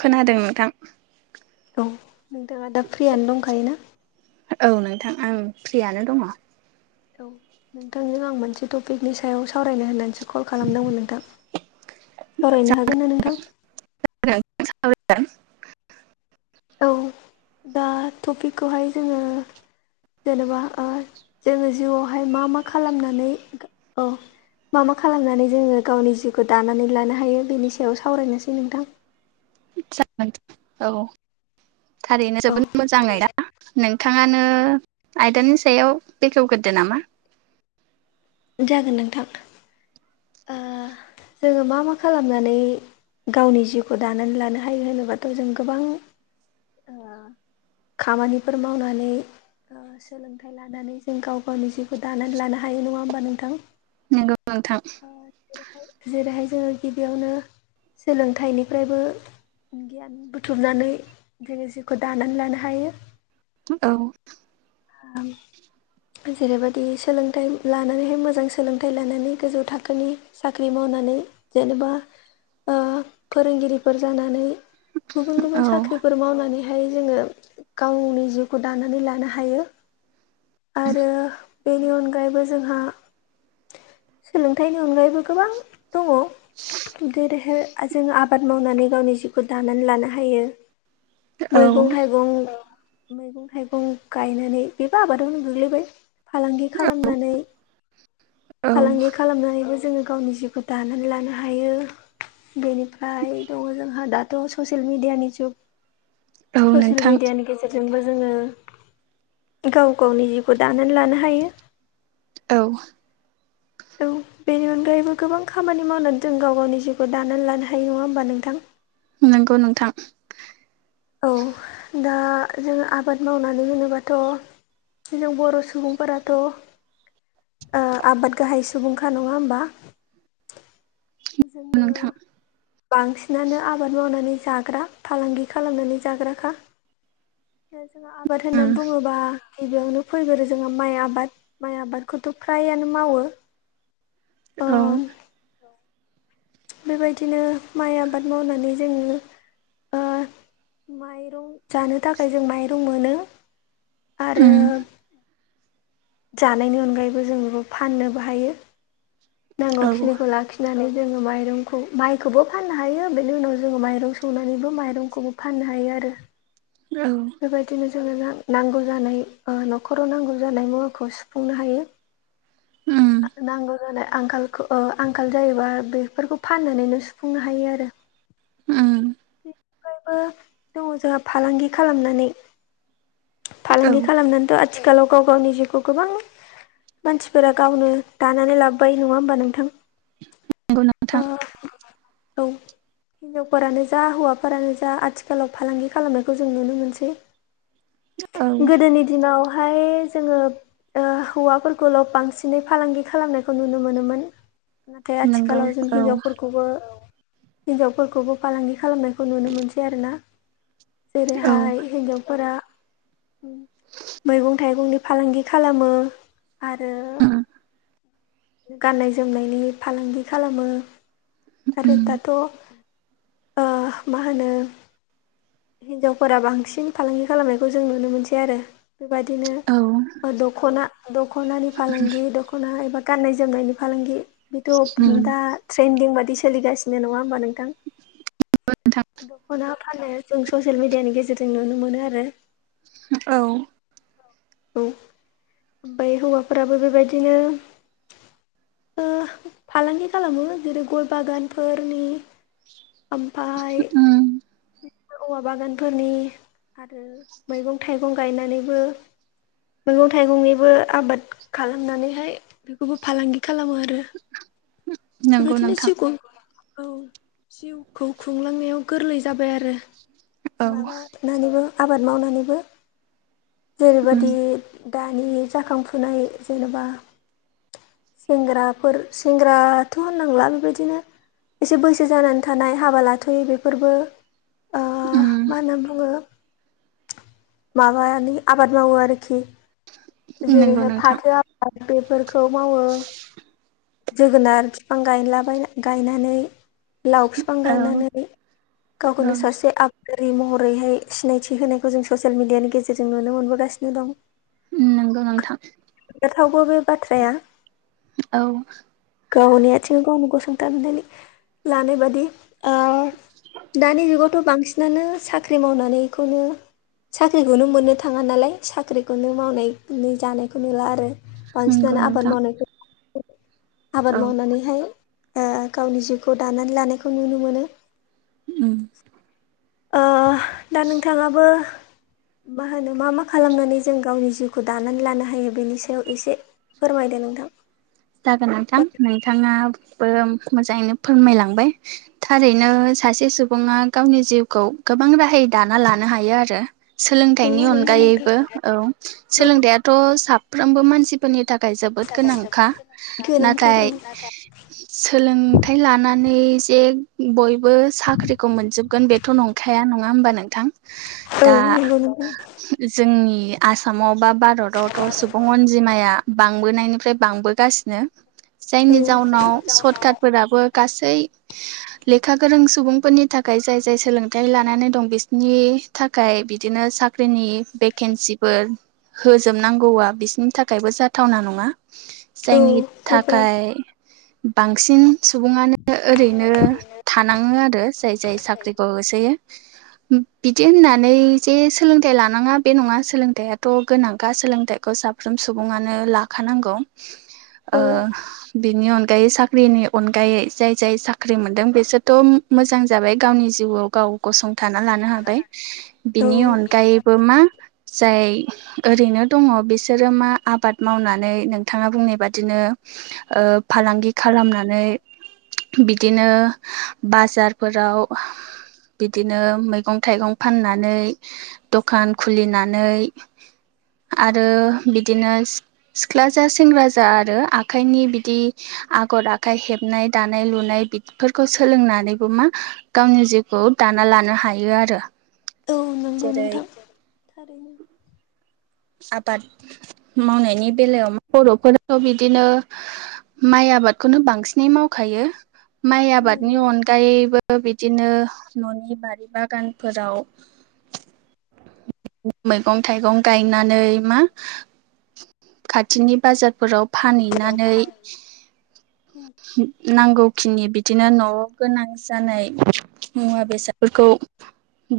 औ खोनादों नोंथां। नोंथाङा दा फ्रियानो दंखायोना औ नोंथां आं फ्रियानो दङ'। औ नोंथांजों आं मोनसे टपिकनि सायाव सावरायनो होननानैसो कल खालामदोंमोन नोंथां सावरायनो हागोन ना नोंथां? [unintelligible] औ दा टपिकखौहाय जोङो जेनेबा ओ जोङो जिउआवहाय मा मा खालामनानै औ मा मा खालामनानै जोङो गावनि जिउखौ दानानै लानो हायो बेनि सायाव सावरायनोसै नोंथां। [unintelligible] औ थारैनो औ जोबोद मोजाङै दा नोंथाङानो आयदानि सायाव बेखेवग्रोदो नामा जागोन नोंथां। ओ जोङो मा मा खालामनानै गावनि जिउखौ दानानै लानो हायो होनोबाथ' जों गोबां [inaudible] ओ खामानिफोर मावनानै सोलोंथाइ लानानै जों गाव गावनि जि खौ दानानै लानो हायो नङा होमबा नोंथां? नोंगौ नोंथां। जेरैहाय जेरैहाय जोङो गिबियावनो सोलोंथाइनिफ्रायबो गियान बुथुमनानै जोङो जिउखौ दानानै लानो हायो। औ ओं जेरैबायदि सोलोंथाइ लानानैहाय मोजां सोलोंथाइ लानानै गोजौ थाखोनि साख्रि मावनानै जेनेबा ओ फोरोंगिरिफोर जानानै गुबुन औ गुबुन साख्रिफोर मावनानैहाय जोङो गावनि जिउखौ दानानै लानो हायो। आरो बेनि अनगायैबो जोंहा सोलोंथाइनि अनगायैबो गोबां‌ दङ जेरैहाय जोङो आबाद मावनानै गावनि जिउखौ दानानै लानो हायो। औ मैगं थाइगं मैगं थाइगं गायनानै बेबो आबादावनो गोग्लैबाय। फालांगि खालामनानै औ फालांगि खालामनानैबो जोङो गावनि जिउ दानानै लानो हायो बेनिफ्राय दङ जोंहा दाथ' ससियेल मेडियानि जुग। औ ससियेल नोंथां मिडियानि गेजेरजोंबो जोङो गाव गावनि जिउखौ दानानै लानो हायो। औ औ बेनि अनगायैबो गोबां खामानि मावनानै जों गाव गावनि जिउखौ दानानै लानो हायो नङा होमबा नोंथां? नोंगौ नोंथां औ दा जोङो आबाद मावनानै होनोबाथ' जों बर' सुबुंफोराथ' ओ आबाद गाहाय सुबुंखा नङा होमबा? जोङो नोंथां बांसिनानो आबाद मावनानै जाग्रा फालांगि खालामनानै जाग्राखा दा जोंङो आबाद उम होननानै बुङोबा गिबियावनो फैगोरो जोंङाहा माइ आबाद माइ आबादखौथ' फ्रायानो मावो। ओ औ बेबायदिनो माइ आबाद मावनानै जोङो ओ माइरं जानो थाखाय जों माइरं मोनो आरो उम जानायनि अनगायैबो जों बेखौ फाननोबो हायो औ नांगौखिनिखौ लाखि नानै जोङो माइरंखौ माइखौबो फाननो हायो बेनि उनाव जोङो माइरं सौनानैबो माइरंखौ फाननो हायो आरो। औ बेबायदिनो जोङो नांगौ जानाय ओ न'खराव नांगौ जानाय मुवाखौ सुफुंनो हायो। [inaudible] उम नांगौ जानाय आंखाल ओ आंखाल जायोबा बेफोरखौ फाननानैनो सुफुंनो हायो आरो। उम बेनि दङ जोंहा फालांगि खालामनानै औ फालांगि खालामनानैथ' आथिखखाालाव गाव गावनि जिउखौ गोबां मानसिफोरा गावनो दानानै लाबोबाय नङा होमबा नोंथां? नंगौ ओ नोंथां औ हिजावफोरानो जा हौवाफोरानो जा आथिखालाव फालांगि खालामनायखौ जों नुनो मोनसै। औ गोदोनि दिनावहाय जोङो ओ हौवाफोरखौल' बांसिनै फालांगि खालामनायखौ नुनो मोनोमोन नाथाय नंगौ आथिखालाव जों औ हिनजावफोरखौबो हिनजावफोरखौबो फालांगि खालामनायखौ नुनो मोनसै आरोना। औ जेरैहाय उम हिन्जावफोरा मैगं थाइगंनि फालांगि खालामो आरो उम। गाननाय जोमनायनि फालांगि खालामो। आरो उम दाथ' ओ मा होनो हिनजावफोरा बांसिन फालांगि खालामनायखौ जों नुनो मोनसै आरो औ बेबायदिनो दख'ना दख'नानि फालांगि द दख'ना एबा गाननाय जोमनायनि फालांगि बेथ' उम दा ट्रेन्दिं बायदि सलिगासिनो नङा होमबा नोंथां? नोंथां दख'ना फानो जों ससियेल मिडियानि गेजेरजों नुनो मोनो आरो औ। औ ओमफ्राय हौवाफोराबो बेबायदिनो ओ फालांगि खालामो जेरै गय बागानफोरनि ओमफफ्राय उम औवा बागानफोरनि आरो मैगं थाइगं गायनानैबो मैगं थाइगंनिबो आबाद खालामनानैहाय बेखौबो फालांगि खालामो आरो नंगौ बेबायदिनो नोंथां जिउखौ औ जिउखौ खुंलांनायाव गोरलै जाबाय आरो औ माबा नानैबो आबाद मावनानैबो जेरैबाय उम बे दानि जाखांफुनाय जेनेबा सेंग्राफोर सेंग्रााथ' होननांला बेबायदिनो एसे बैसो जानानै थानाय हाबा लाथ'यो बेफोरबो ओ मा होनना बुङो माबानि आबाद मावो आरोखि खि उम नंगौ जेरैहाय नोंथां फाथो आबाद बेफोरखौ मावो जोगोनार बिफां गायलाबाय गायनानै लाव बिफां औ गायनानै गावखौनो औ सासे आ रै महरैहाय सिनायथि होनायखौ जों ससियेल मिडियानि गेजेरजों नुनो मोनबोगासिनो दं। उम नोंगौ नांथां। जाथावगौ बे बाथ्राया औ। गावनि आथिङाव गावनो गसंथनानै लानाय बादि औ दानिनि जुगाव थ' बांसिनानो साख्रि मावनानैखौनो साख्रिखौनो मोननो थाङा नालाय साख्रि खौनो मावनाय जानायखौ नुला आरो नंगौ बांसिनानो आबाद नोंथां मावनायखौ आबाद औ मावनानैहाय गावनि जिउखौ दानानै लानायखौ नुनो मोनो उम दा नोंथाङाबो मा होनो मा मा खालामनानै जों गावनि जिउखौ दानानै लानो हायो बेनि सायाव एसे फोरमायदो नोंथां। जागोन नोंथां औ नोंथाङाबो मोजाङैनो फोरमायलांबाय। थारैनो सासे सुबुङा गावनि जिउखौ गोबां राहाय दाना लानो हायो आरो सोलोंथाइनि नंगौ नोंथां अनगायैबो औ औ सोलोंथायाइथ' साफ्रोमबो मानसि फोरनि थाखाय जोबोद गोनांखा गोनांथार नाथाय औ सोलोंथाइ लानानै जे बयबो साख्रिखौ मोनजोबगोन बे थ' नंखाया नङा होमबा नोंथां? औ दा नंगौ नोंथां जोंनि आसामाव बा भारतावथ' सुबुं अनजिमाया बांबोनायनिफ्राय बांबोगासिनो औ जायनि जाउनाव सरकारफोराबो गासै लेखा गोरों सुबुंफोरनि थाखाय जाय जाय सोलोंथायाइ लानानै दं बिसिनि थाखाय बिदिनो साख्रिनि भेकेन्सिफोर होजोबनांगौआ बिसोरनि थाखायबो जाथावना नङा औ जायनि गोब्राब थाखाय बांसिन सुबुङानो ओरैनो थानाङो आरो जाय जाय साख्रिखौ होसोयो बिदि होननानै जे सोलोंथाइ लानाङा बे नङा सोलोंथाइयाथ' गोनांखा सोलोंथाइखौ साब साफ्रोम सुबुङानो लाखानांगौ औ बिनि अनगायै साख्रिनि अनगायै जाय जाय साख्रि मोनदों बिसोरथ' मोजां जाबाय गावनि जिउआव गाव गसंथाना लानो हाबाय औ बिनि अनगायैबो मा जाय ओरैनो दङ बिसोरो मा आबाद मावनानै नोंथाङा बुंनाय बेबादिनो फालांगि खालामनानै बिदिनो बाजारफोराव बिदिनो मैगं थाइगं फाननानै दखान खुलिनानै आरो बिदिनो सिख्ला जा सेंग्रा जा आरो आखाइनि बिदि आगर आखाइ हेबनाय दानाय लुनाय बिदि बेफोरखौ सोलोंनानैबो मा गावनि जिउखौ दाना लानो हायो आरो औ नंगौ जेरै नोंथां थारैनो आबाद मावनायनि बेलायाव बर'फोरथ' बिदिनो माइ आबादखौनो बांसिनै मावखायो माइ आबादनि नंगौ अनगायैबो बिदिनो न'नि बारि बागानफोराव मैगं थाइगं गायनानै मा खाथिनि बाजारफोराव फानहैनानै नांगौखिनि बिदिनो न'आव गोनां जानाय मुवा बेसादफोरखौ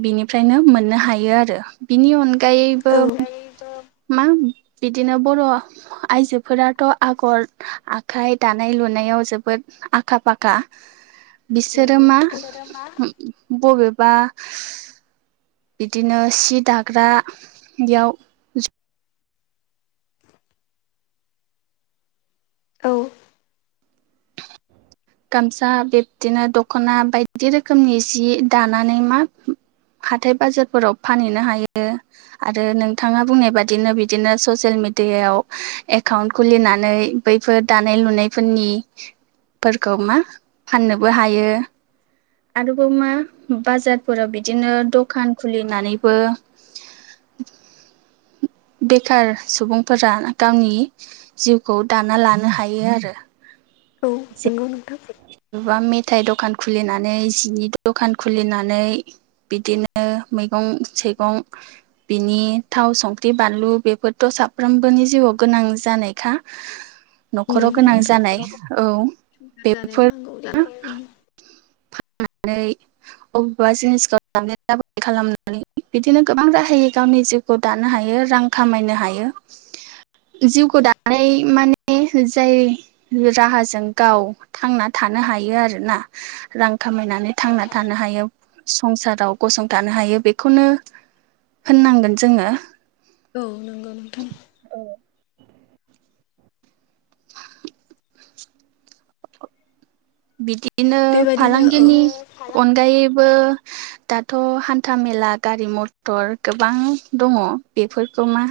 बिनिफ्रायनो मोननो हायो आरो बिनि अनगायैबो औ नंगौ नोंथां औ मा बिदिनो बर' आइजोफोराथ' आगर आखाइ दानाय लुनायाव जोबोद आखा फाखा बिसोरो मा बबेबा बिदिनो सि दाग्रायाव औ गामसा बिब्दिनो दख'ना बायदि रोखोमनि जि दानानै मा हाथाय बाजारफोराव फानहैनो हायो आरो नोंथाङा बुंनाय बादिनो बिदिनो ससियेल मिडियायाव एकाउन्ट खुलिनानै बैफोर दानाय लुनायफोरनि फोरखौ मा फाननोबो हायो आरोबाव मा बाजारफोराव बिदिनो दखान खुलिनानैबो बेखार सुबुंफोरा गावनि जिउखौ दाना लानो हायो आरो। औ नोंगौ नोंथां बबेबा मेथाइ दखान खुलिनानै जिनि दखान खुलिनानै बिदिनो मैगं सैगं बिनि थाव संख्रि बानलु बेफोरथ' साफ्रोमबोनि जिउआव गोनां जानायखा न'खराव नंगौ गोनां जानाय नोंथां औ संसार जानायाव नांगौ जानाय ओम। फाननानै बबेबा जिनिसखौ [inaudible] खालामनानै बिदिनो गोबां राहायै गावनि जिउ खौ दानो हायो रां खामायनो हायो जिउखौ दानाय औ माने जाय राहाजों गाव थांना था नो हायो आरोना रां खामायनानै थांना थानो हायो। संसाराव गसंथानो हायो बेखौनो होननांगोन जोङो। औ नंगौ नोंथां। बिदिनो बेबायदिनो फालांगिनि औ अनगायैबो दाथ' हान्था मेला गारि मथर गोबां दङ बेफोरखौ मा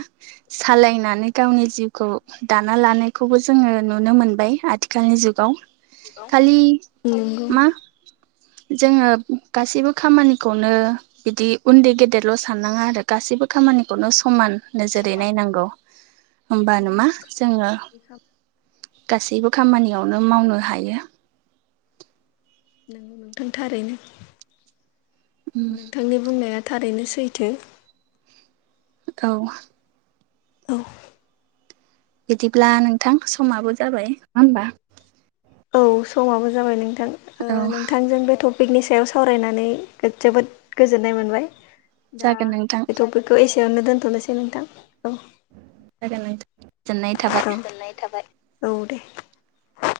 सालायनानै गावनि जिउखौ दाना लानायखौबो जोङो नुनो मोनबाय आथिखालनि जुगाव। खालि नंगौ मा जोङो गासैबो खामानिखौनो बिदि उन्दै गेदेरल' साननाङा आरो गासैबो खामानिखौनो समान नोजोरै नायनांगौ। होमबानो मा जोङो गासैबो खामानियावनो मावनो हायो। नोंगौ नोंथां थारैनो नोंथांनि बुंनाया थारैनो सैथो। औ औ बिदिब्ला नोंथां समाबो जाबाय नङा होनबा? औ समाबो जाबाय नोंथां ओ औ नोंथांजों बे थ' पिकनि सायाव सावरायनानै जोबोद गोजोननाय मोनबाय दा जागोन नोंथां बेथ' खौ एसेयावनो दोन्थ'नोसै नोंथां। औ औ जागोन नोंथां गोजोननाय थाबाय गोजोननाय थाबाय औ दे।